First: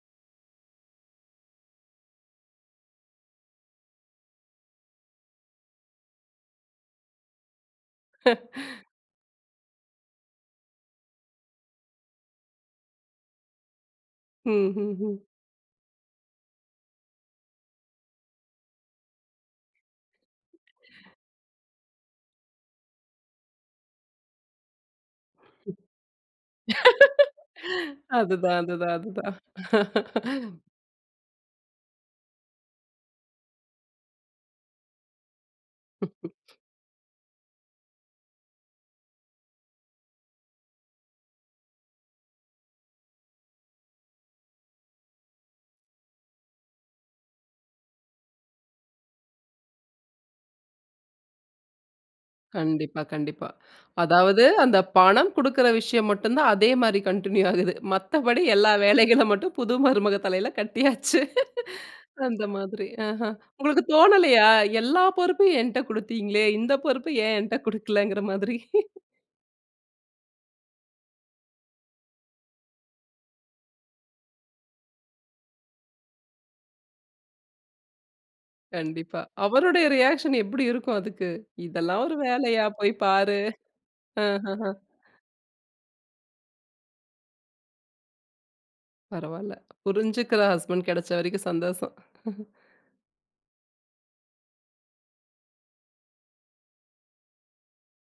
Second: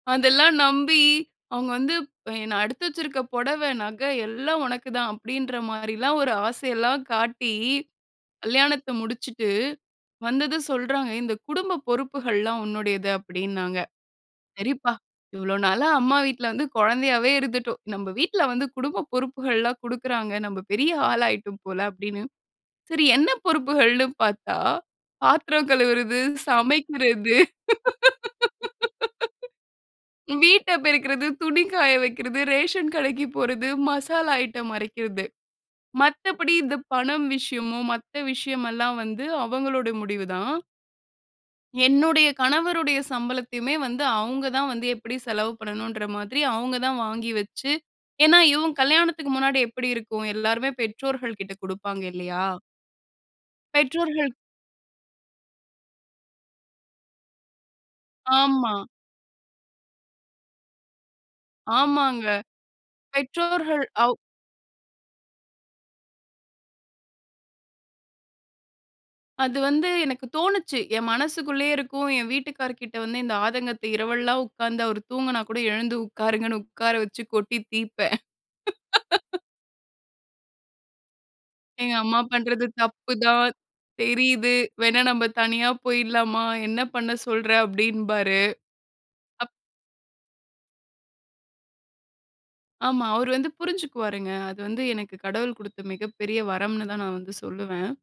அதெல்லாம் நம்பி அவங்க வந்து ப் என்ன, "நான் எடுத்து வச்சுருக்க புடவை நகை எல்லாம் உனக்கு தான்." அப்படீன்ற மாரில்லாம் ஒரு ஆசையல்லாம் காட்டி கல்யாணத்தை முடிச்சுட்டு, வந்ததும் சொல்றாங்க. "ஏய் இந்த குடும்ப பொறுப்புகள்லாம் உன்னுடையது." அப்படீன்னாங்க. ஹ்ம் "சரிப்பா! ஹ்ம் ஹ்ம். இவ்ளோ நாளா அம்மா வீட்ல வந்து கொழந்தையாவே இருந்துட்டோம். நம்ப வீட்ல வந்து குடும்ப பொறுப்புகள்லாம் குடுக்கிறாங்க. நம்ப பெரிய ஆளாயிட்டோம் போல." அப்படீன்னு. சரி என்ன பொறுப்புகள்ன்னு பார்த்தா, பாத்திரம் கழுவுறது, சமைக்கிறது, அதுதான் அதுதான் அதுதான். வீட்ட பெருக்கறது, துணி காய வைக்கிறது, ரேஷன் கடைக்கு போறது, மசாலா ஐட்டம் அரைக்கறது. மத்தபடி இந்த பணம் விஷயமோ மத்த விஷயமல்லாம் வந்து அவங்களோட முடிவு தான். என்னுடைய கணவருடைய சம்பளத்தையுமே வந்து, அவங்க தான் வந்து எப்படி செலவு பண்ணனும்ன்ற மாதிரி அவங்க தான் வாங்கி வச்சு ஏன்னா இவன் கல்யாணத்துக்கு முன்னாடி எப்படி இருக்கும்? எல்லாருமே பெற்றோர்கள் கிட்ட குடுப்பாங்க இல்லையா? கண்டிப்பா, கண்டிப்பா. பெற்றோர்கள் அதாவது, "அந்த பணம் குடுக்கிற விஷயம் மட்டும் தான் அதே மாரி கன்டின்யூ ஆகுது. மத்தபடி எல்லா ஆமா. வேலைகள மட்டும் புது மருமக தலையில கட்டியாச்சு" ஆமாங்க. அந்த மாதிரி. அஹ. உங்களுக்கு பெற்றோர்கள் அவு தோணலையா, எல்லா பொறுப்பையும் என்ட்ட குடுத்தீங்களே. இந்த பொறுப்ப ஏன் என்ட்ட குடுக்கலங்கிற மாதிரி. அது வந்து எனக்கு தோணுச்சு. என் மனசுக்குள்ளயே இருக்கும். என் வீட்டுக்காரர் கிட்ட வந்து இந்த ஆதங்கத்த இரவல்லாம் உட்கார்ந்து அவர் தூங்குனா கூட, எழுந்து உட்காருங்கன்னு உட்கார வச்சு கொட்டி தீர்ப்பேன். கண்டிப்பா. அவருடைய ரியாக்ஷன் எப்படி இருக்கும் அதுக்கு? எங்க "இதெல்லாம் ஒரு அம்மா வேலையா? பண்ணுறது போய் தப்பு பாரு." தான், தெரியுது. ம்ஹ்ஹ்ம். வேணா நம்ப தனியா போயிடலாமா? என்ன பண்ண சொல்ற? அப்படீம்பாரு. அப் பரவால்ல. புரிஞ்சுக்கிற ஹஸ்பண்ட் கெடைச்ச வரைக்கும் சந்தோஷம். ஆமா. அவரு வந்து புரிஞ்சுக்குவாருங்க. அது வந்து எனக்கு கடவுள் குடுத்த மிகப்பெரிய வரம்ன்னு தான் நான் வந்து சொல்லுவேன்.